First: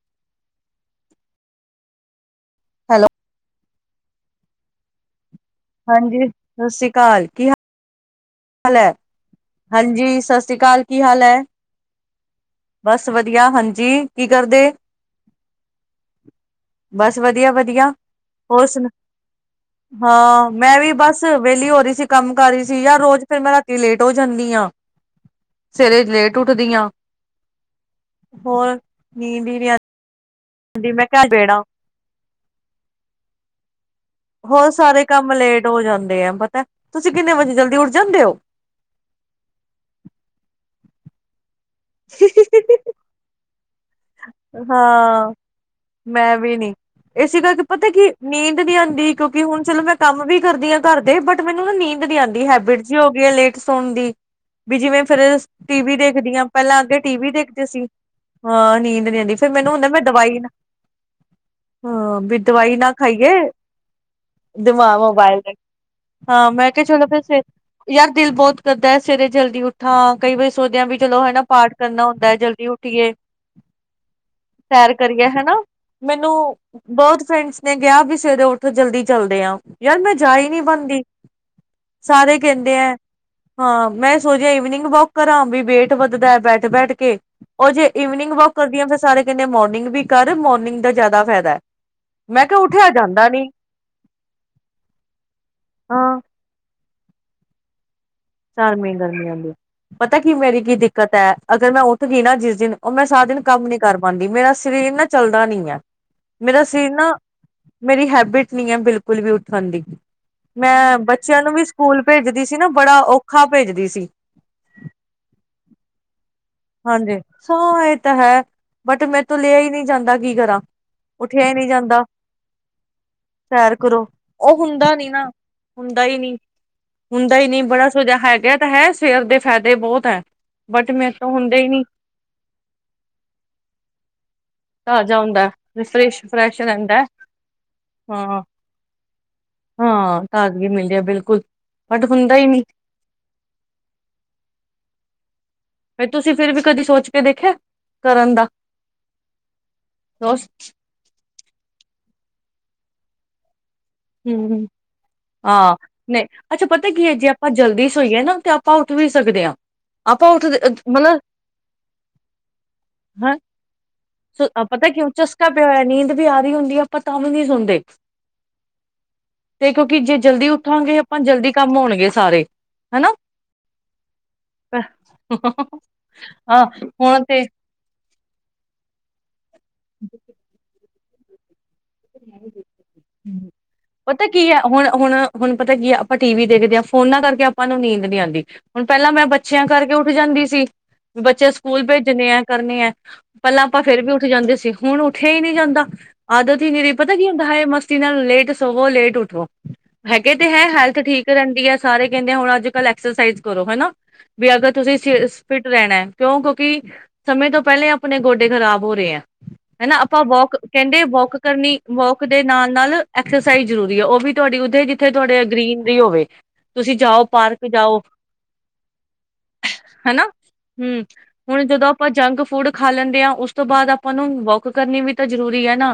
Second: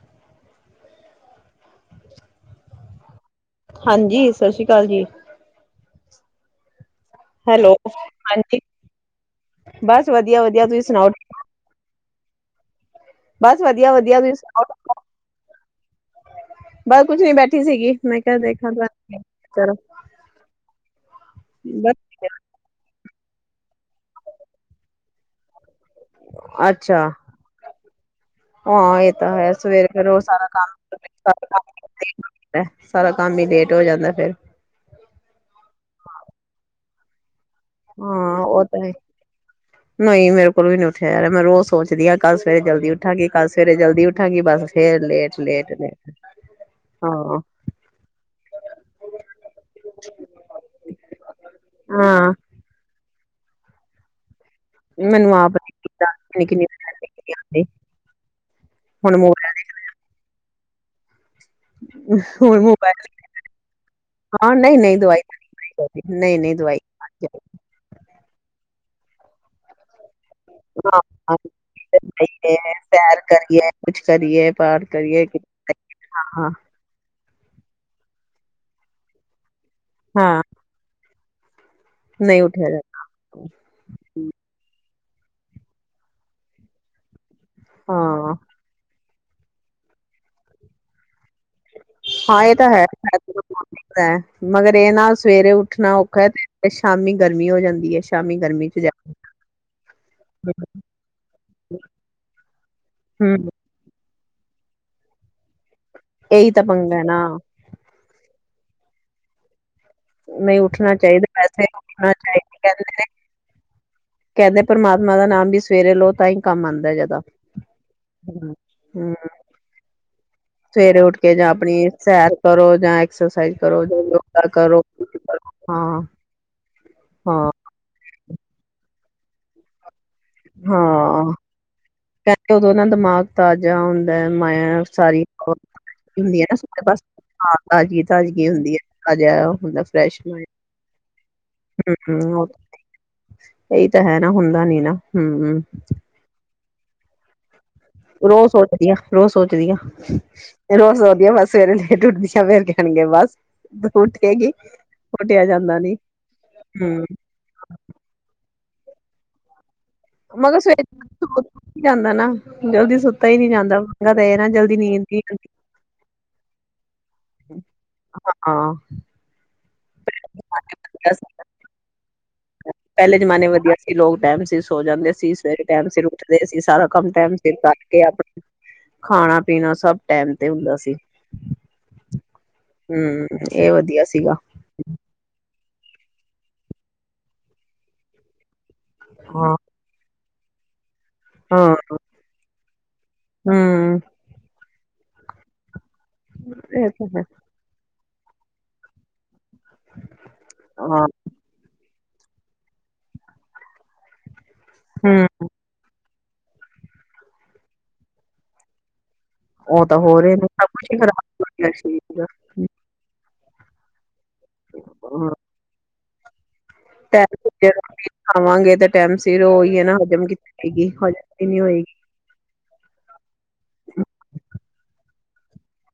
[unintelligible] Hello. ਹਾਂਜੀ ਸਤਿ ਸ੍ਰੀ ਕਾਲ ਜੀ। ਹਾਂਜੀ ਸਤਿ ਸ੍ਰੀ ਅਕਾਲ ਕੀ ਹੈਲੋ। ਹਾਂਜੀ ਬਸ ਹਾਂਜੀ ਸਤਿ ਵਧੀਆ ਸ੍ਰੀ ਵਧੀਆ ਤੁਸੀਂ ਕਾਲ। ਕੀ ਸੁਣਾਓ ਹਾਲ ਐ? ਬਸ ਵਧੀਆ। ਬਸ ਹਾਂਜੀ, ਵਧੀਆ ਕੀ ਤੁਸੀਂ ਕਰਦੇ? ਸੁਣਾਓ ਬਸ ਕੁਛ ਨੀ ਬੈਠੀ ਵਧੀਆ-ਵਧੀਆ। ਸੀਗੀ ਮੈਂ ਕਿਹਾ ਹੋਰ ਦੇਖਾਂ ਸੁਣਾ? ਚਲੋ ਹਾਂ, ਮੈਂ ਵੀ ਬਸ ਵੇਲੀ ਹੋ ਰੀ ਸੀ, ਬਸ ਕੰਮ ਕਰ ਰਹੀ ਸੀ ਯਾ ਰੋਜ ਫਿਰ ਮੈਂ ਰਾਤੀ ਲੇਟ ਹੋ ਜਾਂਨੀ ਆਂ। ਅੱਛਾ, ਹੋਰ ਆਂ ਇਹ ਤਾਂ ਨੀਂਦ ਹੈ ਹੀ ਨੀ ਸਵੇਰ ਫਿਰ ਉਹ ਸਾਰਾ ਆਉਂਦੀ ਮੈਂ ਕਿਹਾ ਬੇੜਾ ਸਾਰਾ ਕੰਮ ਈ ਲੇਟ ਹੋ ਜਾਂਦੈ ਫਿਰ। ਹੋਰ ਸਾਰੇ ਕੰਮ ਲੇਟ ਹੋ ਜਾਂਦੇ ਆ ਪਤਾ ਤੁਸੀਂ ਕਿੰਨੇ ਵਜੇ ਜਲਦੀ ਉੱਠ ਜਾਂਦੇ ਹੋ ਹਾਂ, ਉਹ ਤਾਂ ਹੈ ਈ। ਨਈ ਮੇਰੇ ਕੋਲ ਵੀ ਨਈ ਖੈਰ ਮੈਂ ਰੋਜ਼ ਸੋਚਦੀ ਆ ਕੱਲ ਸਵੇਰੇ ਜਲਦੀ ਉਠਾਂਗੀ, ਕੱਲ ਸਵੇਰੇ ਜਲਦੀ ਉੱਠਾਂਗੀ ਬਸ ਫੇਰ ਹਾਂ, ਲੇਟ ਲੇਟ ਲੇਟ ਮੈਂ ਵੀ ਨੀ। ਹਾਂ ਏਸੇ ਕਰਕੇ ਪਤੈ ਕਿ ਨੀਂਦ ਨੀ ਆਂਦੀ ਕਿਉਂਕਿ ਹੁਣ ਚਲੋ ਮੈਂ ਕੰਮ ਵੀ ਕਰਦੀ ਆਂ ਘਰ ਦੇ ਬਟ ਮੈਨੂੰ ਨਾ ਨੀਂਦ ਨੀ ਹਾਂ ਆਂਦੀ ਹੈਬਿਟ ਵੀ ਹੋ ਗਈ ਆਂ ਲੇਟ ਸੋਣ ਦੀ ਵੀ ਜਿਵੇਂ ਫਿਰ ਮੈਨੂੰ ਆਪ ਟੀ ਵੀ ਦੇਖਦੀ ਆਂ ਕਿੰਨੀ ਪਹਿਲਾਂ ਅੱਗੇ ਟੀ ਵੀ ਕਿੰਨੀ ਦੇਖਦੇ ਸੀ, ਹ ਨੀਂਦ ਨੀ ਹੁਣ ਆਂਦੀ ਫਿਰ ਮੈਨੂੰ ਹੁੰਦੈ ਮੈਂ ਦਵਾਈ ਨਾ ਹਾਂ ਬੀ ਹੁਣ ਦਵਾਈ ਨਾ ਮੋਬਾਇਲ ਖਾਈਏ। ਹਾਂ ਨਹੀਂ ਦੇਮਾ ਨਹੀਂ ਦਵਾਈ ਮਬਾਇਲ, ਨਹੀਂ ਹਾਂ ਨਹੀਂ ਮੈਂ ਦਵਾਈ ਕਿਆ ਚਲੋ ਫਿਰ ਸੇ, ਯਾਰ ਦਿਲ ਬੋਤ ਕਰਦਾ ਐ ਸਵੇਰੇ ਜਲਦੀ ਉੱਠਾ ਕਈ ਬਰੀ ਸੋਚਦਿਆਂ ਬੀ ਚਲੋ ਹੈਨਾ ਪਾਠ ਕਰਨਾ ਹੁੰਦੈ ਜਲਦੀ ਉੱਠੀਏ। ਸੈਰ ਕਰੀਏ ਕੁਛ ਕਰੀਏ ਪਾਠ ਸੈਰ ਕਰੀਏ ਹਨਾ ਮੈਨੂੰ ਹਾਂ ਬਹੁਤ ਫਰੈਂਡਸ ਨੇ ਕਿਹਾ ਵੀ ਸਵੇਰੇ ਉੱਠੋ ਜਲਦੀ ਚੱਲਦੇ ਆ ਯਾਰ ਮੈਂ ਹਾਂ ਜਾਈ ਨ ਪਾਣਦੀ ਸਾਰੇ ਨਹੀਂ ਉੱਠਿਆ ਕਹਿੰਦੇ ਹੈ ਜਾਂਦਾ ਹਾਂ ਮੈਂ ਸੋਚਿਆ ਇਈਵਨਿੰਗ ਵੋਕ ਘਰਾਂ ਵੀ ਵੇਟ ਵੱਧਦਾ ਬੈਠ ਬੈਠ ਕੇ ਉਹ ਜੇ ਇਈਵਨਿੰਗ ਹਾਂ ਕਰਦੀ ਫਿਰ ਸਾਰੇ ਕਹਿੰਦੇ ਮੋਰਨਿੰਗ ਵੀ ਕਰ ਮੋਰਨਿੰਗ ਦਾ ਜ਼ਿਆਦਾ ਫਾਇਦਾ ਹੈ। ਹਾਂ ਮੈਂ ਇਹ ਕਿਹਾ ਤਾਂ ਹੈ ਉੱਠਿਆ ਜਾਂਦਾ ਨੀ ਮਗਰ ਇਹ ਨਾਲ ਸਵੇਰੇ ਉੱਠਣਾ ਹਾਂ ਔਖਾ ਤੇ ਸ਼ਾਮੀ ਗਰਮੀ ਹੋ ਜਾਂਦੀ ਹੈ। ਸ਼ਾਮੀ ਗਰਮੀ ਚ ਜਾ ਪਤਾ ਕੀ ਮੇਰੀ ਕੀ ਦਿੱਕਤ ਹੈ ਅਗਰ ਮੈਂ ਉੱਠ ਗਈ ਨਾ ਜਿਸ ਦਿਨ ਉਹ ਮੈਂ ਸਾਰ ਦਿਨ ਹਮ ਕੰਮ ਨੀ ਕਰ ਪਾਂਦੀ ਮੇਰਾ ਸਰੀਰ ਨਾ ਚੱਲਦਾ ਨੀ ਆ ਇਹੀ ਤਾਂ ਮੇਰਾ ਸਰੀਰ ਪੰਗਾ ਹੈ ਨਾ ਮੇਰੀ ਹੈਬਿਟ ਹੈ ਬਿਲਕੁਲ ਵੀ ਉੱਠਣ ਦੀ ਨਹੀਂ ਉੱਠਣਾ ਮੈਂ ਚਾਹੀਦਾ ਬੱਚਿਆਂ ਨੂੰ ਵੀ ਵੈਸੇ ਸਕੂਲ ਉੱਠਣਾ ਭੇਜਦੀ ਚਾਹੀਦਾ ਸੀ ਨਾ ਕਹਿੰਦੇ ਬੜਾ ਨੇ ਔਖ ਕਹਿੰਦੇ ਪਰਮਾਤਮਾ ਦਾ ਨਾਮ ਵੀ ਸਵੇਰੇ ਲੋ ਤਈ ਹਾਂਜੀ ਸੋ ਇਹ ਤਾਂ ਹੈ ਬਟ ਹਮ ਮੇ ਤੋਂ ਲਿਆ ਹੀ ਨਹੀਂ ਜਾਂਦਾ ਕੀ ਕਰਾਂ ਸਵੇਰੇ ਉੱਠ ਕੇ ਉੱਠਿਆ ਜਾਂ ਹੀ ਨਹੀਂ ਆਪਣੀ ਜਾਂਦਾ ਸੈਰ ਕਰੋ ਜਾਂ ਐਕਸਰਸਾਈਜ਼ ਸੈਰ ਕਰੋ ਯੋਗਾ ਉਹ ਕਰੋ ਹੁੰਦਾ ਨੀ ਨਾ ਹਾਂ ਹੁੰਦਾ ਹੀ ਨਹੀਂ ਹਾਂ ਕਿਹਾ ਤਾਂ ਹੈ ਸਵੇਰ ਦੇ ਫਾਇਦੇ ਬਹੁਤ ਹੈ। ਬਟ ਮੈਂ ਹਾਂ ਹੁੰਦੇ ਹੀ ਨਹੀਂ ਕਹਿੰਦੇ ਉਦੋਂ ਨਾ ਦਿਮਾਗ ਤਾਜ਼ਾ ਹੁੰਦਾ ਮ ਤਾਜ਼ਾ ਸਾਰੀ ਹੁੰਦਾ ਫਰੈਸ਼ ਹੁੰਦੀ ਫਰੈਸ਼ ਨਾ ਰਹਿੰਦਾ ਤਾਜ਼ਗੀ ਹਾਂ ਤਾਜ਼ਗੀ ਹੁੰਦੀ ਹੈ ਤਾਜ਼ਾ ਹੁੰਦਾ ਫਰੈਸ਼ ਹਾਂ ਮਾਇਂਡ ਤਾਜ਼ਗੀ ਮਿਲਦੀ ਹੈ ਬਿਲਕੁਲ ਬਟ ਹੁੰਦਾ ਹਮ ਹ ਹੀ ਨਹੀਂ ਇਹੀ ਤਾਂ ਹੈ ਨਾ ਹੁੰਦਾ ਨੀ ਨਾ ਹਮ [unintelligible] ਹਮ ਫ ਤੁਸੀਂ ਫਿਰ ਵੀ ਕਦੀ ਸੋਚ ਕੇ ਦੇਖਿਆ ਕਰਨ ਦਾ ਰੋਜ਼ ਸੋਚਦੀਆਂ, ਰੋਜ਼ ਸੋਚਦੀਆਂ, ਰੋਜ਼ ਸੋਚਦੀਆਂ ਬਸ ਸਵੇਰੇ ਲੇਟ ਉੱਠਦੀ ਆ ਫਰ ਕੇਣਗੇ ਬਸ ਉੱਠੇਗੀ ਹਮ ਉੱਠਿਆ ਹਾਂ ਜਾਂਦਾ ਨੀ ਨਹੀਂ ਅੱਛਾ ਪਤਾ ਹਮ ਕੀ ਹੈ ਜੇ ਆਪਾਂ ਜਲਦੀ ਸੋਈਏ ਨਾ ਤੇ ਆਪਾਂ ਉੱਠ ਵੀ ਸਕਦੇ ਹਾਂ ਆਪਾਂ ਮਗਰ ਉੱਠਦੇ ਸਵੇਰੇ ਮਤਲਬ ਜਾਂਦਾ ਨਾ ਜਲਦੀ ਸੁੱਤਾ ਹੈ ਹੀ ਨਹੀਂ ਜਾਂਦਾ ਪਂਗਾ ਤਾਂ ਇਹ ਨਾ ਜਲਦੀ ਪਤਾ ਨੀਂਦ ਕਿਉਂ ਹੀ ਆਦੀ ਚਸਕਾ ਪਿਆ ਹੋਇਆ ਨੀਂਦ ਵੀ ਆ ਰਹੀ ਹੁੰਦੀ ਆ ਆਪਾਂ ਤਾਂ ਵੀ ਨਹੀਂ ਸੁਣਦੇ ਹਾਂ ਤੇ ਕਿਉਂਕਿ ਜੇ ਜਲਦੀ ਉੱਠਾਂਗੇ ਆਪਾਂ ਜਲਦੀ ਕੰਮ ਹੋਣਗੇ ਸਾਰੇ ਹਨਾ ਪਹਿਲੇ ਜਮਾਨੇ ਵਧੀਆ ਸੀ ਲੋਕ ਟੈਮ ਸਿਰ ਸੋ ਜਾਂਦੇ ਸੀ, ਸਵੇਰੇ ਟੈਮ ਸਿਰ ਉੱਠਦੇ ਸੀ, ਹਾਂ ਸਾਰਾ ਕੰਮ ਹੁਣ ਟੈਮ ਤੇ ਸਿਰ ਕਰਕੇ ਆਪਣਾ ਖਾਣਾ ਪੀਣਾ ਸਭ ਟੈਮ ਤੇ ਹੁੰਦਾ ਸੀ। ਹੂੰ ਇਹ ਵਧੀਆ ਪਤਾ ਸੀਗਾ ਕੀ ਹੈ? ਹੁਣ, ਹੁਣ, ਹੁਣ ਪਤਾ ਕੀ ਆਪਾਂ ਟੀ ਵੀ ਦੇਖਦੇ ਹਾਂ, ਫੋਨਾਂ ਕਰਕੇ ਆਪਾਂ ਨੂੰ ਨੀਂਦ ਨਹੀਂ ਆਂਦੀ। ਹੁਣ ਪਹਿਲਾਂ ਮੈਂ ਹਾਂ ਬੱਚਿਆਂ ਕਰਕੇ ਉੱਠ ਜਾਂਦੀ ਜੀ। ਵੀ ਬੱਚੇ ਹਾਂ ਸਕੂਲ ਭੇਜਣੇ ਐ, ਕਰਨੇ ਐ, ਪਹਿਲਾਂ ਆਪਾਂ ਹੂੰ ਫੇਰ ਵੀ ਉੱਠ ਜਾਂਦੇ ਸੀ। ਹੁਣ ਉੱਠਿਆ ਹੀ ਨੀ ਜਾਂਦਾ। ਤੇ ਇਹ ਫੇਰ ਤਾਂ ਪਤਾ ਹੈ ਕੀ ਹੁੰਦਾ? ਹਾਏ ਮਸ ਦੇ ਨਾਲ ਲੇਟ ਸੋਵੋ, ਲੇਟ ਉਠੋ। ਹੈਗੇ ਤੇ ਹੈ, ਹੈਲਥ ਹਾਂ ਠੀਕ ਰਹਿੰਦੀ ਐ। ਸਾਰੇ ਕਹਿੰਦੇ, ਹੁਣ ਅੱਜ ਕੱਲ ਐਕਸਰਸਾਈਜ਼ ਕਰੋ ਹਨਾ। ਵੀ ਅਗਰ ਤੁਸੀਂ ਹੂੰ ਸ ਫਿਟ ਰਹਿਣਾ ਐ। ਕਿਉਂ ਕਿਉਂਕਿ ਸਮੇਂ ਤੋਂ ਪਹਿਲੇ ਆਪਣੇ ਗੋਡੇ ਖ਼ਰਾਬ ਹੋ ਰਹੇ ਐ। ਉਹ ਹਨਾ, ਤਾਂ ਹੋ ਆਪਾਂ ਰਹੇ ਨੇ ਵੋਕ ਸਭ ਕੁਛ ਹੀ ਕਹਿੰਦੇ ਵੋਕ ਖਰਾਬ ਹੋ ਗਿਆ ਨੀ ਸਰੀਰ ਵੋਕ ਦਾ। ਦੇ ਹਾਂ, ਨਾਲ-ਨਾਲ ਐਕਸਰਸਾਈਜ਼ ਵੀ ਜ਼ਰੂਰੀ ਹੈ, ਉਹ ਵੀ ਤੁਹਾਡੀ ਉੱਥੇ, ਜਿੱਥੇ ਤੁਹਾਡੇ ਗਰੀਨਰੀ ਹੋਵੇ। ਤੁਸੀਂ ਜਾਓ, ਟਾਈਮ ਸਿਰ ਪਾਰਕ ਜੇ ਜਾਓ ਰੋਟੀ ਖਾਵਾਂਗੇ ਤੇ ਟਾਈਮ ਸਿਰ ਉਹੀ ਹੈ ਨਾ ਹਨਾ ਹਜਮ ਕੀਤੀ ਜਾਏਗੀ ਹੂੰ, ਹਜਮ ਵੀ ਨੀ ਹੁਣ ਜਦੋਂ ਹੋਏਗੀ ਆਪਾਂ ਜੰਕ ਫੂਡ ਖਾ ਲੈਂਦੇ ਹਾਂ, ਉਸ ਤੋਂ ਬਾਅਦ ਆਪਾਂ ਨੂੰ ਵੋਕ ਕਰਨੀ ਵੀ ਤੇ ਜਰੂਰੀ ਹੈ ਨਾ।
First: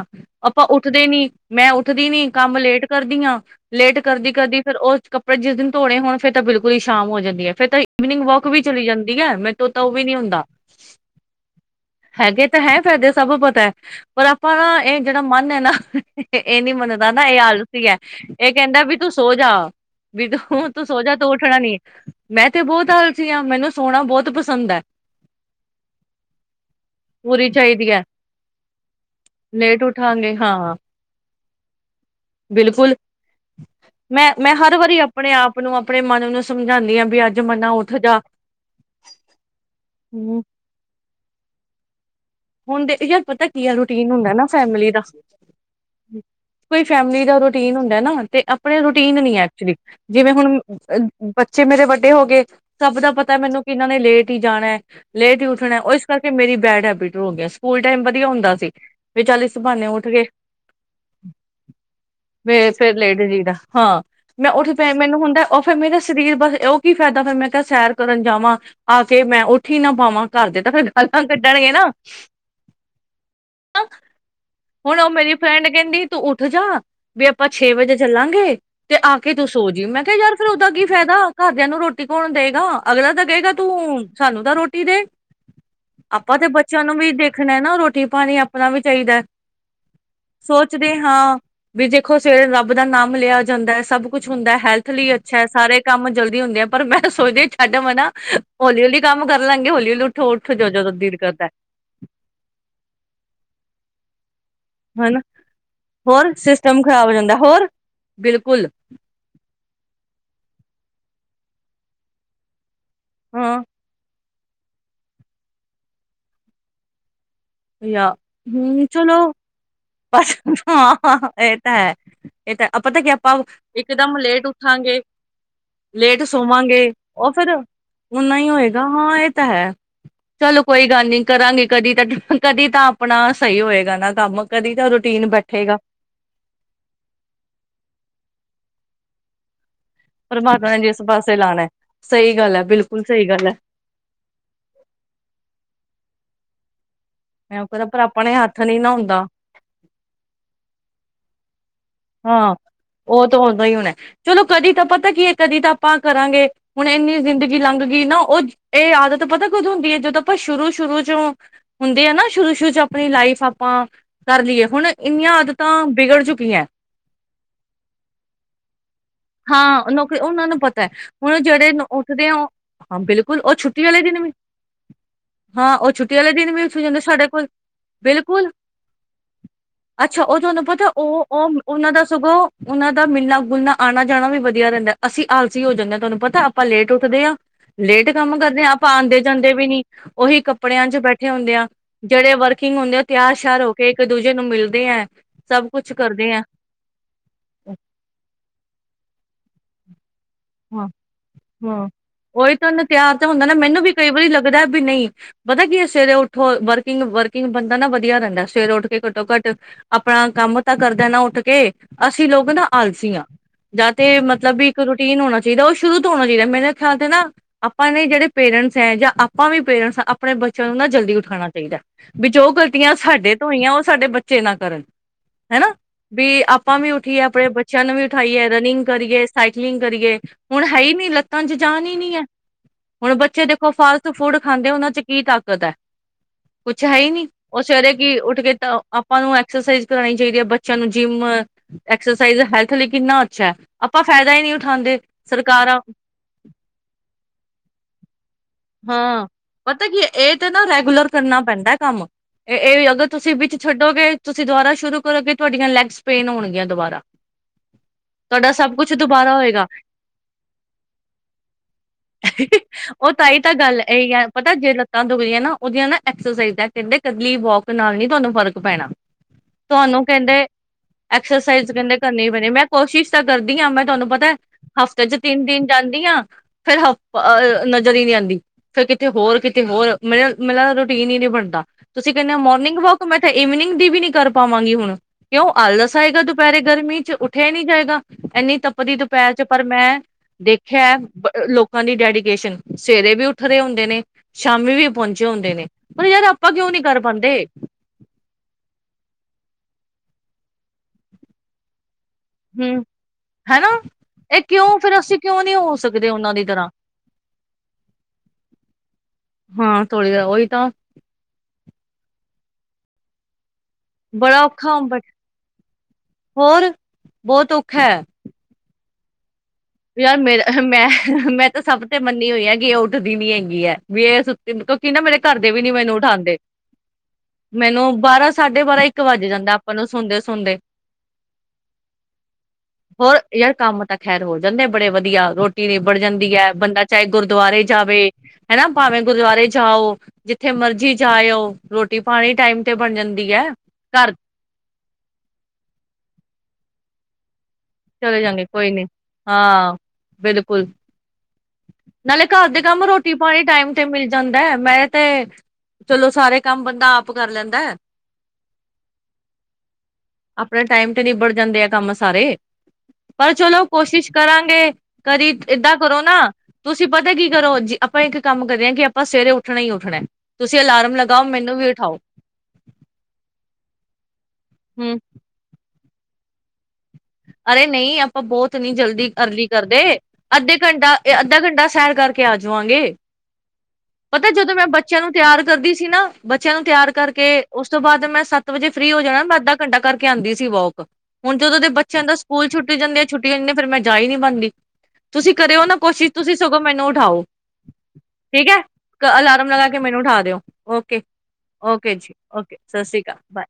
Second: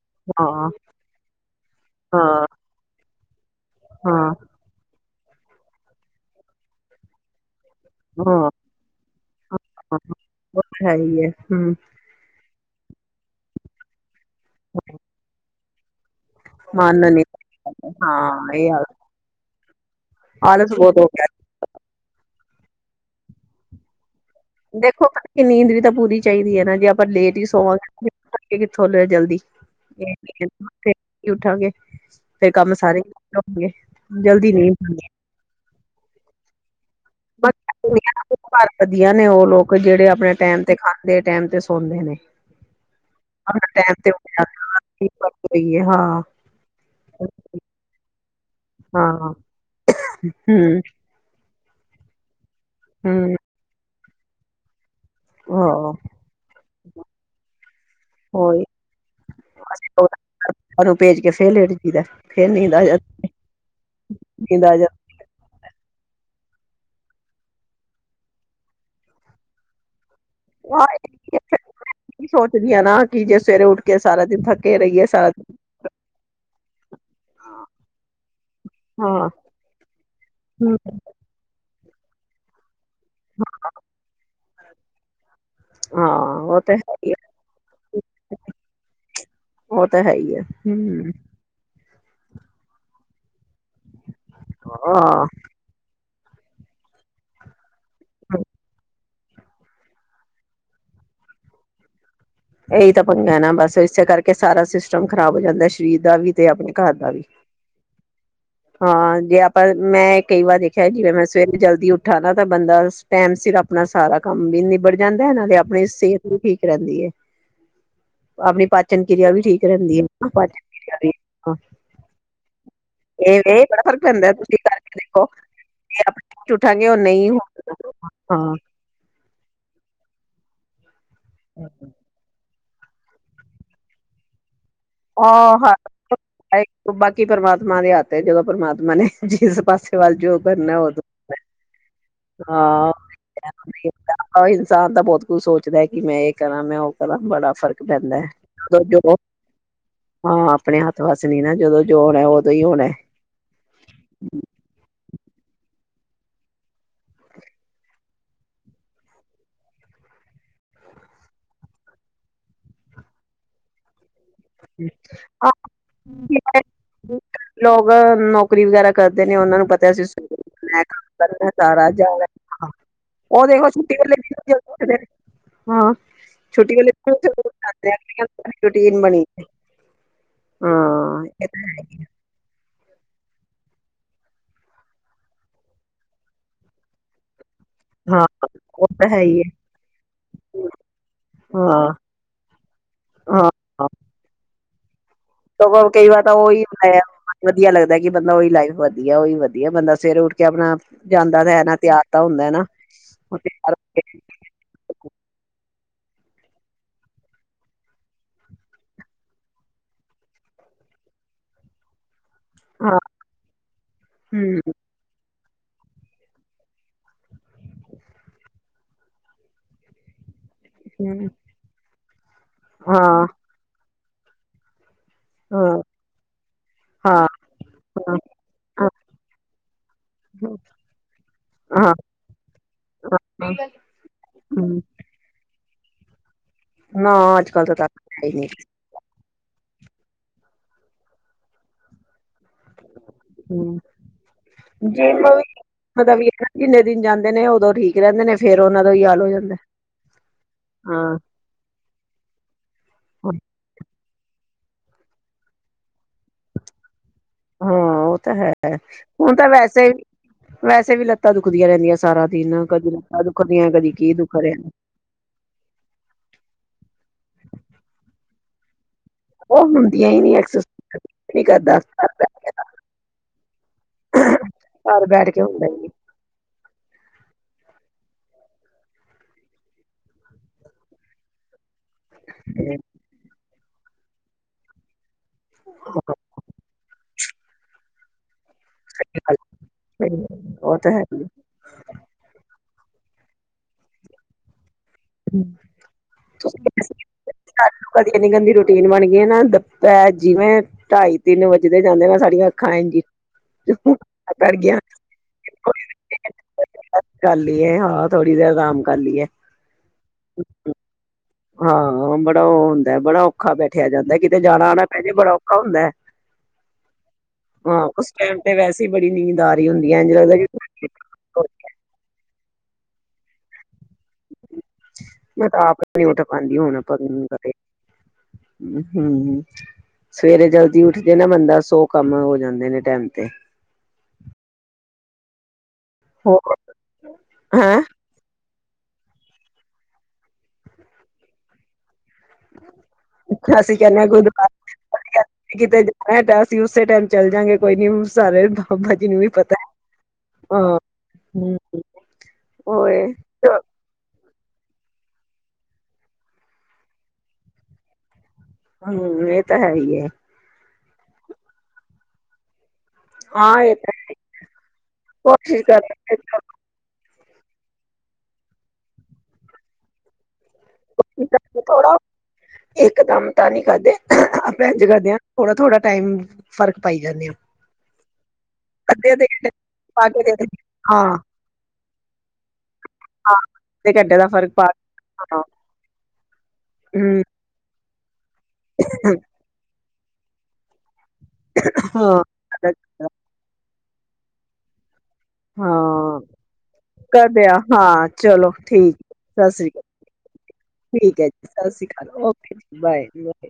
ਆਪਾਂ ਹਾਂ ਉੱਠਦੇ ਨੀ, ਮੈਂ ਉੱਠਦੀ ਨੀ, ਹਾਂ ਕੰਮ ਲੇਟ ਕਰ ਡੀਆਂ। ਲੇਟ ਹਾਂ ਕਰਦੀ ਕਰਦੀ ਫਿਰ ਉਹ ਕਪ ਪਰ ਜਿਸ ਦਿਨ ਧੋਣੇ ਹੋਣ ਫੇਰ ਤਾਂ ਬਿਲਕੁਲ ਹੀ ਸ਼ਾਮ ਹੋ ਜਾਂਦੀ ਐ। ਫੇਿਰ ਤਾਂ ਇਈਵਨਿੰਗ ਹਾਂ ਵਾਕ ਵੀ ਚਲੀ ਜਾਂਦੀ ਐ, ਮੈਂ ਤੋਂ ਤਾਂ ਉਹ ਵੀ ਨੀ ਹੁੰਦਾ, ਉਹ ਤਾਂ ਹੈ ਹੀ ਹੈ ਹਮ ਹੈਗੇ ਹੈ ਫਾਇਦੇ ਸਭ ਪਤਾ ਐ। ਪਰ ਆਪਾਂ ਨਾ ਇਹ ਜਿਹੜਾ ਮਨ ਹੈ ਨਾ ਇਹ ਨੀ ਮੰਨਦਾ ਮਨ ਨੀ ਨਾ, ਇਹ ਆਲਸੀ ਹੈ, ਇਹ ਕਹਿੰਦਾ ਵੀ ਤੂੰ ਸੋ ਜਾ। ਬੀ ਤੂੰ, ਆਲਸ ਤੂੰ ਬਹੁਤ ਹੋ ਸੋਜਾ ਗਿਆ ਤੂੰ ਉੱਠਣਾ ਨੀ। ਮੈਂ ਤੇ ਬਹੁਤ ਆਲਸੀ ਹਾਂ, ਮੈਨੂੰ ਸੋਹਣਾ ਬਹੋਤ ਦੇਖੋ ਤੜਕੇ ਨੀਂਦ ਵੀ ਤਾਂ ਪੂਰੀ ਚਾਹੀਦੀ ਹੈ ਨਾ ਜੇ ਆਪਾਂ ਲੇਟ ਹੀ ਪੂਰੀ ਚਾਹੀਦੀ ਹੈ ਸੋਵਾਂਗੇ ਤੜਕੇ ਕਿੱਥੋਂ ਜਲਦੀ ਲੇਟ ਉਠਾਂਗੇ ਹਾਂ, ਉੱਠਾਂਗੇ ਫੇਰ ਕੰਮ ਬਿਲਕੁਲ, ਸਾਰੇ ਹੋਣਗੇ ਮੈਂ ਜਲਦੀ ਮੈਂ ਨੀਂਦ ਹਰ ਵਾਰੀ ਆਉਂਦੀ ਹੈ। ਆਪਣੇ ਆਪ ਨੂੰ ਆਪਣੇ ਮਨ ਨੂੰ ਸਮਝਾਉਂਦੀ ਹਾਂ ਵੀ ਅੱਜ ਮਨਾ ਬਾਕੀ ਉੱਠ ਜਾ। ਦੁਨੀਆ ਦੇ ਘਰ ਵਧੀਆ ਨੇ ਉਹ ਲੋਕ ਜਿਹੜੇ ਆਪਣੇ ਹਮ ਟੈਮ ਤੇ ਖਾਂਦੇ ਟੈਮ ਤੇ ਸੌਦੇ ਨੇ। ਹੁਣ, ਦੇ ਯਾਰ ਪਤਾ ਕੀ ਆਪਣਾ ਟਾਈਮ ਰੂਟੀਨ ਤੇ ਉੱਠ ਹੁੰਦੈ ਨਾ ਜਾਂਦੇ ਫੈਮਲੀ ਦਾ, ਨੇ। ਬਾਤ ਹੋਈ ਹੈ। ਹਾਂ ਕੋਈ ਫੈਮਲੀ ਦਾ ਰੂਟੀਨ ਹੁੰਦੈ ਨਾ। [unintelligible] ਤੇ ਅਪ ਆਪਣੇ ਰੂਟੀਨ ਨੀ ਹਾਂ ਐ ਐਕਚੁਲੀ। ਜਿਵੇਂ ਹੁਣ ਹਮ ਬਚ ਬੱਚੇ ਮੇਰੇ ਵੱਡੇ ਹੋਗੇ। ਸਭ ਦਾ ਹਮ ਪਤਾ ਮੈਨੂੰ ਕਿਨ ਇਹਨਾਂ ਨੇ ਲੇਟ ਹੀ ਜਾਣੈ। ਲੇਟ ਹੀ ਉਠਣੈ। ਓਹ ਹਾਂ ਇਸ ਕਰਕੇ ਮੇਰੀ ਬੈਡ ਹੈਬਿਟ ਹੋ ਗਿਆ ਸਕੂਲ ਟੈਮ ਵਧੀਆ ਹੁੰਦਾ ਉਹੀ ਸੀ, ਵੀ ਚੱਲ ਇਸ ਬਹਾਨੇ ਉਠਗੇ। ਉਹਨੂੰ ਭੇਜ ਕੇ ਫੇਰ ਲੇਟ ਜੀਦਾ ਨੀਂਦ ਆ ਫੇਰ ਜਾ ਲੇਟ ਜੀ ਦਾ, ਹਾਂ ਮੈਂ ਨੀਂਦ ਉੱਠ ਆ ਜਾ ਪੈ ਮੈਨੂੰ ਹੁੰਦੈ ਔ ਫਿਰ ਮੇਰਾ ਸ਼ਰੀਰ ਰੀਰ ਬਸ, ਉਹ ਕੀ ਫੈਦਾ ਫਿਰ ਮੈਂ ਕਿਹਾ ਸੈਰ ਕਰਨ ਜਾਵਾਂ ਆ ਕੇ ਮੈਂ ਉੱਠ ਹੀ ਨਾ ਪਾਵਾਂ। ਘਰਦੇ ਤਾਂ ਫੇਰ ਹਾਂ ਗਾਲਾਂ ਕੱਢਣਗੇ ਨਾ। ਇਹ ਸੋਚਦੀ ਆ ਨਾ ਕਿ ਜੇ ਸਵੇਰੇ ਉੱਠ ਨਾ, ਕੇ ਸਾਰਾ ਦਿਨ ਥੱਕੇ ਹੁਣ ਰਹੀਏ ਔ ਸਾਰਾ ਮੇਰੀ ਦਿਨ ਫਰੈਂਡ ਕਹਿੰਦੀ ਤੂੰ ਉੱਠ ਜਾ ਵੀ ਆਪਾਂ ਛੇ ਵਜੇ ਚੱਲਾਂਗੇ ਤੇ ਆ ਹਾਂ ਕੇ ਤੂੰ ਸੋ ਜੀ। ਮੈਂ ਕਿਆ ਯਾਰ ਫਿਰ ਓਦਾ ਕੀ ਫਾਇਦਾ ਘਰ ਦੇ ਦੀਆਂ ਨੂੰ ਰੋਟੀ ਕੌਣ ਦੇਏਗਾ। ਅਗਲਾ ਤਾਂ ਕਹੇਗਾ ਤੂੰ ਸਾਨੂੰ ਤਾਂ ਰੋਟੀ ਦੇ। ਹਾਂ ਆਪਾਂ ਤੇ ਉਹ ਤਾਂ ਹੈ ਨੂੰ ਵੀ ਹੀ ਦੇਖਣੈ ਨਾ ਹੈ ਰੋਟੀ ਪਾਣੀ ਆਪਣਾ ਵੀ ਚਾਹੀਦੈ। ਉਹ ਤਾਂ ਹੈ ਹੀ ਹੈ ਸੋਚਦੇ ਹਮ ਹਾਂ ਵੀ ਦੇਖੋ ਸਵੇਰੇ ਰੱਬ ਦਾ ਨਾਮ ਲਿਆ। ਜਾਂਦੈ ਸਭ ਕੁੱਛ ਹੁੰਦੈ ਹੈਲਥ ਲਈ ਹਾਂ ਅੱਛਾ ਸਾਰੇ ਕੰਮ ਜਲਦੀ ਹੁੰਦੇ ਐ ਪਰ ਮੈਂ ਸੋਚਦੀ ਆ ਛਡ ਮਨਾ ਹੌਲੀ-ਹੌਲੀ ਕੰਮ ਕਰਲਾਂਗੇ ਹੌਲੀ-ਹੌਲੀ ਉੱਠੋ ਉੱਠੋ ਜੋ ਜਦੋਂ ਦਿਲ ਕਰਦੈ। [inaudible] ਇਹੀ ਤਾਂ ਪੰਗੈ ਐ ਨਾ ਬਸ ਇਸੇ ਕਰਕੇ ਕੇ ਸਾਰਾ ਸਿਸਟਮ ਹਨਾ ਖ਼ਰਾਬ ਹੋ ਜਾਂਦੈ ਸਰੀਰ ਦਾ ਵੀ ਹੋਰ ਤੇ ਆਪਣੇ ਸਿਸਟਮ ਘਰ ਖ਼ਰਾਬ ਦਾ ਹੋ ਵੀ। ਜਾਂਦਾ ਹੋਰ ਬਿਲਕੁਲ ਹਾਂ, ਜੇ ਆਪਾਂ ਮੈਂ ਕਈ ਵਾਰ ਦੇਖ ਚਾਏ ਜਿਵੇਂ ਮੈਂ ਸਵੇਰੇ ਜਲਦੀ ਉੱਠਾ ਨਾ ਤਾਂ ਬੰਦਾ ਟੈਮ ਸਿਰ ਹਾਂ ਆਪਣਾ ਸਾਰਾ ਕੰਮ ਵੀ ਨਿਬੜ ਜਾਂਦੈ ਨਾਲੇ ਆਪਣੀ ਸਿਹਤ ਵੀ ਠੀਕ ਰਹਿੰਦੀ ਏ। ਯਾ ਹੂੰ ਚਲੋ, ਕਿਰਿਆ ਵੀ ਠੀਕ ਰਹਿੰਦੀ ਹੈ ਬਸ ਪਾਚਨ ਹਾਂ ਕਿਰਿਆ ਵੀ ਹਾਂ ਏਹ ਤਾਂ ਹੈ, ਏਹ ਤਾਂ ਪਤਾ ਕੀ ਆਪਾਂ ਇਹ ਇਹ ਬੜਾ ਫ਼ਰਕ ਇਕਦਮ ਪੈਂਦਾ ਲੇਟ ਤੁਸੀਂ ਕਰਕੇ ਉੱਠਾਂਗੇ, ਦੇਖੋ ਲੇਟ ਆਪਣੇ ਉੱਠਾਂਗੇ ਸੋਵਾਂਗੇ, ਉਹ ਨਹੀਂ ਓਹ ਹੋ ਫਿਰ ਓਨਾ ਹੀ ਹਾਂ ਹੋਏਗਾ। ਹਾਂ, ਏਹ ਤਾਂ ਹੈ। ਚਲੋ ਕੋਈ ਗੱਲ ਨੀ। ਕਰਾਂਗੇ ਕਦੀ ਤਾਂ [unintelligible] ਕਦੀ ਤਾਂ ਆਪਣਾ ਸਹੀ ਹੋਏਗਾ ਨਾ ਕੰਮ। ਕਦੀ ਤਾਂ ਰੂਟੀਨ ਆਹ ਹ ਬੈਠੇਗਾ [inaudible] ਬਾਕੀ ਪ੍ਰਮਾਤਮਾ ਦੇ ਹਤੇ ਜਦੋਂ ਪ੍ਰਮਾ ਮਾਨੇ ਜਿਸ ਪਾਸੇ ਵੱਲ ਜੋ ਕਰਨੈ ਪਰਮਾਤਮਾ ਨੇ ਓਦੋ ਜਿਸ ਪਾਸੇ ਲਾਣਾ। ਹੈ। ਸਹੀ ਕਰਣੈ ਗੱਲ ਹੈ ਹਾਂ [inaudible] ਬਿਲਕੁਲ ਸਹੀ ਗੱਲ ਹੈ ਹਰ ਇਨਸਾਨ ਤਾਂ ਬਹੁਤ ਕੁਝ ਸੋਚਦੈ ਕਿ ਮੈਂ ਏ ਕਰ ਮੈਂ ਉਹ ਬੜਾ ਮੈਂ ਫ਼ਰਕ ਕਹਦਾ ਪਰ ਪੈਂਦਾ ਆਪਣੇ ਹੱਥ ਨੀ ਹੈ ਨਾ ਜੋ ਹੁੰਦਾ ਹਾਂ ਆਪਣੇ ਹੱਥ ਵਸ ਨੀ ਨਾ ਜਦੋਂ ਜੋ ਹੋਣਾ ਉਦੋਂ ਹਾਂ ਹੀ ਹੋਣਾ ਉਹ ਤਾਂ ਹਉਦਾ ਹੀ ਹੁਣਾ ਚਲੋ ਕਦੀ ਤਾਂ ਪਤਾ ਕੀ ਕਦੀ ਤਾਂ ਆਪਾਂ ਕਰਾਂਗੇ ਹੁਣ ਇੰਨੀ ਜ਼ਿੰਦਗੀ ਲੰਘ ਗਈ ਨਾ ਉਹ ਇਹ ਆਦਤ ਪਤਾ ਕੁਦ ਹੁੰਦੀ ਹੈ ਜਦੋਂ ਆਪਾਂ ਸ਼ੁਰੂ, ਸ਼ੁਰੂ ਚੋਂ ਹੁੰਦੇ ਆ ਨਾ ਸ਼ੁਰੂ, ਸ਼ੁਰੂ ਚ ਆਪਣੀ ਲਾਈਫ ਆਪਾਂ ਕਰ ਲਈਏ ਹੁਣ ਇੰਨੀਆਂ ਆਦਤਾਂ ਵਿਗੜ ਚੁੱਕੀਆਂ ਲੋਕ ਨੌਕਰੀ ਵਗੈਰਾ ਕਰਦੇ ਨੇ ਉਹਨਾਂ ਨੂੰ ਹਾਂ ਪਤਾੂਨਾ ਨੌਕਰੀ ਉਹਨਾਂ ਨੂੰ ਪਤਾ ਹੈ ਕੰਮ ਹੁਣ ਕਰਨਾ ਜਿਹੜੇ ਸਾਰਾ ਜਾ ਉੱਠਦੇ ਆ ਹਾਂ ਬਿਲਕੁਲ ਉਹ ਦੇਖੋ ਛੁੱਟੀ ਵੇ ਵਾਲੇ ਦਿਨ ਵੀ ਹਾਂ ਉਹ ਛੁੱਟੀ ਵਾਲੇ ਦਿਨ ਵੀ ਛੁੱਟੀ ਉੱਠ ਵੇਲੇ ਜਾਂਦੇ ਸਾਡੇ ਕੋਲ ਬਿਲਕੁਲ ਬਣੀ ਅੱਛਾ ਉਹ ਤੁਹਾਨੂੰ ਪਤਾ ਹਾਂ ਉਹ, ਇਹ ਉਹ ਉਹਨਾਂ ਦਾ ਸੁਗੋਂ ਉਹਨਾਂ ਦਾ ਦਾ ਮਿਲਣਾ ਗੁਲਣਾ ਆਣਾ ਜਾਣਾ ਵੀ ਵਧੀਆ ਰਹਿੰਦਾ ਅਸੀਂ ਆਲਸੀ ਹੋ ਜਾਂਦੇ ਹਾਂ ਤੁਹਾਨੂੰ ਪਤਾ ਆਪਾਂ ਲੇਟ ਉੱਠਦੇ ਹਾਂ ਲੇਟ ਕੰਮ ਕਰਦੇ ਹਾਂ ਉਹ ਆਪਾਂ ਤਾਂ ਹੈ ਆਉਂਦੇ ਹੀ ਹੈ ਜਾਂਦੇ ਵੀ ਨੀ ਉਹੀ ਕੱਪੜਿਆਂ ਚ ਬੈਠੇ ਹੁੰਦੇ ਆ ਹਾਂ ਜਿਹੜੇ ਵਰਕਿੰਗ ਹੁੰਦੇ ਆ ਤਿਆਰ ਹਾਂ ਸ਼ਿਆਰ ਹੋ ਕੇ ਇੱਕ ਦੂਜੇ ਨੂੰ ਮਿਲ ਦੇ ਹੈ। ਸਭ ਕੁਛ ਕਈ ਵਤ ਕਰਦੇ ਹੈ ਆਈ ਵਧੀਆ ਲੱਗਦਾ ਕਿ ਬੰਦਾ ਉਹੀ ਲਾਈਫ ਵਧੀਆ ਹੀ ਵਧੀਆ ਬੰਦਾ ਸਵੇਰੇ ਉੱਠ ਕੇ ਆਪਣਾ ਹਾਂ, ਜਾਂਦਾ ਤਾਂ ਹੈ ਨਾ ਹਾਂ ਤਿਆਰ ਤਾਂ ਹੁੰਦਾ ਉਹੀ ਨਾ ਤੁਹਾਨੂੰ ਤਿਆਰ ਤਾਂ ਹੁੰਦਾ ਨਾ ਤਿਆਰ ਮੈਨੂੰ ਵੀ ਹੋ ਕੇ ਕਈ ਵਾਰੀ ਲੱਗਦਾ ਵੀ ਨਹੀਂ ਪਤਾ ਕੀ ਸਵੇਰੇ ਉੱਠੋ ਵਰਕਿੰਗ, ਵਰਕਿੰਗ ਬੰਦਾ ਨਾ ਵਧੀਆ ਰਹਿੰਦਾ ਸਵੇਰੇ ਉੱਠ ਕੇ ਘੱਟੋ ਘੱਟ ਆਪਣਾ ਕੰਮ ਤਾਂ ਕਰਦਾ ਨਾ ਉੱਠ ਕੇ ਸੀ ਲੋਕ ਨਾ ਹਾਂ ਆਲਸੀੀਆਂ ਜਾਂ ਤੇ ਮਤਲਬ ਵੀ ਹਮ ਇੱਕ ਰ ਹੋਣਾ ਚਾਹੀਦਾ ਉਹ ਸ਼ੁਰੂ ਤੋਂ ਹੋਣਾ ਚਾਹੀਦਾ ਮੇਰੇ ਖਿਆਲ ਤੇ ਨਾ ਆਪਾਂ ਨੇ ਜਿਹੜੇ ਪੇਰੈਂਟਸ ਹੈ ਜਾਂ ਆਪਾਂ ਵੀ ਪੇਰੈਂਟਸ ਆਪਣੇ ਬ ਚਾਨੂੰ ਨਾ ਜਲਦੀ ਹਮ ਉਠਾਉਣਾ ਚਾਹੀਦਾ ਵੀ ਜੋ ਗਲਤੀਆਂ ਹਾਂ ਸਾਡੇ ਤੋਂ ਹੋਈਆਂ ਸਾਡੇ ਬੱਚੇ ਨਾ ਕਰਨ ਹਨਾ ਹਾਂ ਵੀ ਆਪਾਂ ਵੀ ਉੱਠੀਏ ਹਾਂ ਆਪਣੇ ਬੱਚਿਆਂ ਨੂੰ ਵੀ ਉਠਾਈਏ ਰਨਿੰਗ ਕਰੀਏ ਸਾਈਕ ਕਰੀਏ ਹੁਣ ਹੈ ਹੀ ਨੀ ਲੱਤਾਂ ਚ ਜਾਣ ਹਾਂ ਹੀ ਹਾਂ ਨੀ ਹੈ ਹੁਣ ਬੱਚੇ ਦੇਖੋ ਫਾਸਟ ਫੂਡ ਖਾਂਦੇ ਉਹਨਾਂ ਚ ਕੀ ਤਾਕ ਕੁਤਾ [unintelligible] ਕੁਛ ਹੈ ਹੀ ਨਾ ਨੀ ਅੱਜ ਉਹ ਕੱਲ ਤਾਂ ਸਵੇਰੇ ਤੱਕ ਕੀ ਹੈ ਹੀ ਉੱਠ ਨਹੀਂ ਕੇ ਤਾਂ ਆਪਾਂ ਨੂੰ ਐਕਸਾਈ ਕਰਾਣੀ ਚਾਹੀਦੀ ਹੈ, ਬੱਚਿਆਂ ਨੂੰ ਜਿੰਮ ਐਕਸਰਸਾਈਜ਼ ਹੈ ਲਈ ਕਿੰਨਾ ਅੱਛਾ ਹੈ ਆਪਾਂ ਫੈ ਜਿ ਮਤਲਬ ਜਿੰਨੇ ਦਿਨ ਜਾਂਦੇ ਨੇ ਉਦੋਂ ਠੀਕ ਰਹਿੰਦਾ [unintelligible] ਹਾਂ ਪਤਾ ਕੀ ਇਹ ਤਾਂ ਨਾ ਰੈਗੂਲਰ ਹਾਂ ਕਰਨਾ ਪੈਂਦਾ ਕੰਮ ਇਹ ਅਗਰ ਤੁਸੀਂ ਵਿੱਚ ਛੱਡੋਗੇ ਤੁਸੀਂ ਦੁਬਾਰਾ ਸ਼ੁਰੂ ਕਰੋਗੇ ਤੁਹਾਡੀਆਂ ਲੈਗਸ ਪੇਨ ਹੋਣਗੀਆਂ ਦੁਬਾਰਾ। ਹਾਂ ਉਹ ਤਾਂ ਤੁਹਾਡਾ ਹੈ। ਸਭ ਕੁਛ ਹੁਣ ਦੁਬਾਰਾ ਤਾਂ ਹੋਏਗਾ ਵੈਸੇ ਵੈਸੇ ਵੀ ਲੱਤਾਂ ਦੁਖਦੀਆਂ ਰਹਿੰਦੀਆਂ ਸਾਰਾ ਦਿਨ ਕਦੀ ਉਹ ਲੱਤਾਂ ਤਾਂਹੀ ਤਾਂ ਦੁਖਦੀਆਂ ਗੱਲ ਕਦੀ ਇਹੀ ਕੀ ਹੈ ਦੁੱਖ ਪਤਾ ਰਿਹਾ ਜੇ ਲੱਤਾਂ ਦੁਗਦੀਆਂ ਨਾ ਉਹਦੀਆਂ ਨਾ ਐਕਸਰਸਾਈਜ਼ ਹੈ ਕਹਿੰਦੇ ਕਲੀ ਵੋਕ ਨਾਲ ਨੀ ਤੁਹਾਨੂੰ ਫਰਕ ਪੈਣਾ। ਉਹ ਤੁਹਾਨੂੰ ਹੁੰਦੀਆਂ ਹੀ ਨੀ ਕਹਿੰਦੇ ਐਕਸਰਸਾਈਜ਼ ਨੀ ਐਕਸਰਸਾਈਜ਼ ਕਰਦਾ ਕਹਿੰਦੇ ਕਰਨੀ ਪੈਣੀ। ਮੈਂ ਕੋਸ਼ਿਸ਼ ਤਾਂ ਕਰਦੀ ਹਾਂ ਮੈਂ ਤੁਹਾਨੂੰ ਪਤਾ, ਘਰ ਹਫ਼ਤੇ ਚ ਬੈਠ ਕੇ ਤਿੰਨ ਦਿਨ ਹੁੰਦਾ ਹੀ ਜਾਂਦੀ ਹਾਂ। ਫੇਿਰ ਹ ਅਹ ਜ ਨੀ ਆਉਂਦੀ ਫਿਰ ਕਿਤੇ ਹੋਰ ਕਿਤੇ ਹੋਰ ਮ ਮਤਲਬ ਰੂਟੀਨ ਹੀ ਨਹੀ ਬਣਦਾ। ਤੁਸੀਂ ਕਹਿੰਦੇ ਨੀ ਮਰਿੰਗ ਵਾਕ ਮੈਤੇ ਈਵਨਿੰਗ ਦੀ ਵੀ ਨੀ ਕਰ ਪਾਵਾਂਗੀ ਹੁਣ। ਕਿਉਂ ਆਲਸ ਆਏਗਾ ਦੁਪਹਿਰੇ ਗਰਮੀ ਚ ਉੱਠ ਉੱਠਿਆ ਨਹੀਂ ਜਾਏਗਾ ਇੰਨੀ ਤਪਦੀ ਦੁਪਹਿਰ ਚ ਪਰ ਮੈਂ ਉਹ ਤਾਂ ਦੇਖਿਆ ਹੈ ਨੀ, ਲੋਕਾਂ ਦੀ ਡੈਡੀਕੇਸ਼ਨ। ਸਵੇਰੇ ਵੀ ਉੱਠਦੇ ਹੁੰਦੇ ਨੇ ਸ਼ਾਮੀ ਵੀ [inaudible] ਪਹੁੰਚੇ ਹੁੰਦੇ ਨੇ ਪਰ ਯਾਰ ਆਪਾਂ ਕਿਉਂ ਨੀ ਕਰ ਪਾਉਂਦੇ ਦੀ ਇੰਨੀ ਗੰਦੀ ਰੂਟੀਨ ਬਣ ਗਈ ਆ ਨਾ ਤਾਂ ਜਿਵੇਂ ਢਾਈ ਤਿੰਨ ਵਜੇਦੇ ਜਾਂਦੇ ਮ ਸਾਡੀਆਂ ਅੱਖਾਂ ਹਮ ਐਜੀ ਹਨਾ ਇਹ ਕਿਉਂ ਫਿਰ ਅਸੀਂ ਕਿਉਂ ਨਹੀਂ ਹੋ ਸਕਦੇ ਉਹਨਾਂ ਦੀ ਤਰ੍ਹਾਂ ਕਰ ਲਈਏ ਹਾਂ ਥੋੜ੍ਹੀ ਦੇਰ ਆਰਾਮ ਕਰ ਲਈਏ। ਹੋਲੀ ਉਹੀ ਤਾਂ ਹਾਂ ਬੜਾ ਉਹ ਹੁੰਦਾ ਬੜਾ ਔਖਾ ਬੈਠ ਉੱਠਿਆ ਜਾਂਦਾ ਕਿਤੇ ਬੜਾ ਜਾਣਾ ਔਖਾ ਆਉਣਾ ਪੈ ਬਟ ਜੇ ਬੜਾ ਔਖਾ ਹੁੰਦਾ। ਹੋਰ ਬਹੁਤ ਹਾਂ ਉਸ ਟਮ ਤੇ ਵੈਸੇ [unintelligible] ਬੜੀ ਨੀਂਦ ਆ ਰਹੀ ਹੁੰਦੀ ਹੈ ਯ ਇੰਝ ਯਾਰ ਲੱਗਦਾ ਮੇਰਾ ਕਿ ਮੈਂ ਮੈਂ ਤਾਂ ਸਭ ਤੇ ਮੰਨੀ ਹੋਈ ਹੈ। ਕੀ ਉੱਠਦੀ ਨੀ ਹੈਗੀ ਹੈ। ਵੀ ਇਹ ਸੁੱਤੀ ਮਤਲਬ ਕਿਉਂਕਿਕ ਨਾ ਮੇਰੇ ਮੈਂ ਘਰਦੇ ਤਾਂ ਵੀ ਨੀ ਆਪ ਮੈਨੂੰ ਉੱਠ ਉਠਾਉਂਦੇ। ਪਾਉਂਦੀ ਹੁਣ ਆਪਾਂ ਨੂੰ ਕਰੇ ਮੈਨੂੰ ਬਾਰਾਂ ਸਾਢੇ ਬਾਰਾਂ ਇੱਕ ਵੱਜ ਹਮ ਜਾਂਦਾ ਆਪਾਂ ਨੂੰ ਸਵੇਰੇ ਸੋਦੇ-ਸੋਦੇ। ਜਲਦੀ ਉੱਠਦੇ ਨਾ ਬੰਦਾ ਸੌ ਕੰਮ ਹੋ ਜਾਂਦੇ ਨੇ ਟਾਈਮ ਹੋਰ ਤੇ ਯਾਰ ਕੰਮ ਤਾਂ ਖੈਰ ਹੋਰ [unintelligible] ਬੜੇ ਵਧੀਆ ਰੋ ਨਿਬੜ ਜਾਂਦੀ ਹੈ ਹੋਰ ਬੰਦਾ ਚਾਹੇ ਗੁਰਦੁਆਰੇ ਹੈਂ ਜਾਵੇ। ਹਨਾ ਭਾਵੇਂ ਗੁਰਦੁਆਰੇ ਜਾਓ ਜਿੱਥੇ ਮਰਜ਼ੀ ਜਾਇਓ ਰੋਟੀ ਪਾਣੀ ਟਾਈਮ ਤੇ ਬਣ ਜਾਂਦੀ ਹੈ ਅਸੀਂ ਕਹਿੰਦੇ ਘਰ [unintelligible] ਕਿਤੇ ਜਾਣਾ ਤਾਂ ਅਸੀਂ ਉਸੇ ਟਾਈਮ ਚੱਲ ਜਾਂਗੇ। ਕੋਈ ਨੀ ਚਲੇ ਜਾਂਗੇ ਸਾਰੇ ਕੋਈ ਨੀ। ਬਾਬਾ ਜੀ ਨੂੰ ਵੀ ਪਤਾ ਹੈ। ਹਾਂ, ਬਿਲਕੁਲ ਹਾਂ ਹਮ ਨਾਲੇ ਘਰ ਦੇ ਕੰਮ ਓਏ ਰੋਟੀ ਪਾਣੀ ਟਾਈਮ ਤੇ ਮਿਲ ਜਾਂਦੇ ਮੈਂ, ਮੈਂ ਤੇ ਚਲੋ ਸਾਰੇ ਕੰਮ ਬੰਦਾ ਆਪ ਕਰ ਲੈਂਦਾ। ਹਮ ਇਹ ਤਾਂ ਹੈ ਹੀ ਏ। ਆਪਣੇ ਟਾਈਮ ਤੇ ਨਿਬੜ ਜਾਂਦੇ ਆ ਕੰਮ ਸਾਰੇ। ਪਰ ਹਾਂ ਚਲੋ ਇਹ ਤਾਂ ਕੋਸ਼ਿਸ਼ ਕਰਾਂਗੇ ਕਰੀ ਕੋਸ਼ਿਸ਼ ਏਦਾਂ ਕਰ ਕਰੋ ਨਾ, ਤੁਸੀਂ ਪਤਾ ਕੀ ਕਰੋ ਜੀ ਆਪਾਂ ਇੱਕ ਕੰਮ ਕਰੇ ਹਾਂ ਕਿ ਆਪਾਂ ਸਵੇਰੇ ਉੱਠਣਾ ਹੀ ਉੱਠਣਾ ਤੁਸੀਂ ਅਲਾਰਮ ਲਗਾਓ ਮੈਨੂੰ ਕਰ ਵੀ ਥੋੜਾ ਉਠਾਓ ਇਕ ਦਮ ਤਾਂ ਨਹੀਂ ਖਾਦੇ ਇੰਜ ਹਮ ਕਰਦੇ ਆ ਥੋੜ ਥੋੜਾ ਟਾਈਮ ਫਰਕ ਅਰੇ ਨਹੀਂ ਆਪਾਂ ਬਹੁਤਨੀ ਅੱਧੇ ਜਲਦੀ ਅੱਧੇ ਅਰਲੀ ਘੰਟੇ ਕਰਦੇ ਪਾ ਕੇ ਦੇਖ ਅੱਧੇ ਘੰਟਾ ਹਾਂ ਅੱਧਾ ਘੰਟਾ ਸੈਰ ਕਰਕੇ ਆ ਜਾਵਾਂਗੇ ਹਾਂ ਅੱਧੇ ਘੰਟੇ ਦਾ ਪਤਾ ਫ਼ਰਕ ਜਦੋਂ ਮੈਂ ਪਾ ਕੇ ਬੱਚਿਆਂ ਨੂੰ ਤਿਆਰ ਹਾਂ ਕਰਦੀ ਸੀ ਨਾ ਬੱਚਿਆਂ ਨੂੰ ਤਿਆਰ ਹੂੰ ਕਰਕੇ ਉਸ ਤੋਂ ਬਾਅਦ ਮੈਂ ਸਤ ਇੱਕ ਵਜੇ ਫਰੀ ਹੋ ਜਾਣਾ ਮੈ ਅੱਧਾ ਘਟਾ ਕਰਕੇ ਆਂਦੀ ਸੀ ਵੋਕ ਹੁਣ ਜਦੋਂ ਦੇ ਬੱਚੇ ਜਾਂਦਾ ਹਾਂ ਸਕੂਲ ਛੁੱਟੀ ਜਾਂਦੀ ਛੁੱਟੀ ਜਾਂਦੀ ਫੇਰ ਮੈਂ ਟਾਇ ਨਹੀਂ ਬਣਦੀ ਤੁਸੀਂ ਕਰਿਓ ਨਾ ਕੋਸ਼ਿਸ਼ ਹਾਂ ਤੁਸੀਂ ਸਗੋਂ ਮੈਨੂੰ ਉਠਾਓ ਕਰਦੇ ਆ ਹਾਂ ਠੀਕ ਚਲੋ ਹੈ, ਠੀਕ ਅਲਾਰਮ ਸਤਿ ਲਗਾ ਸ੍ਰੀ ਕੇ ਅਕਾਲ ਮੈਨੂੰ ਉਠਾ ਦਿਓ ਓਕੇ ਠੀਕ ਹੈ ਜੀ ਸਤਿ ਸ੍ਰੀ ਓਕੇ ਅਕਾਲ ਜੀ ਓਕੇ ਜੀ ਸਤਿ ਸ੍ਰੀ ਅਕਾਲ ਬਾਏ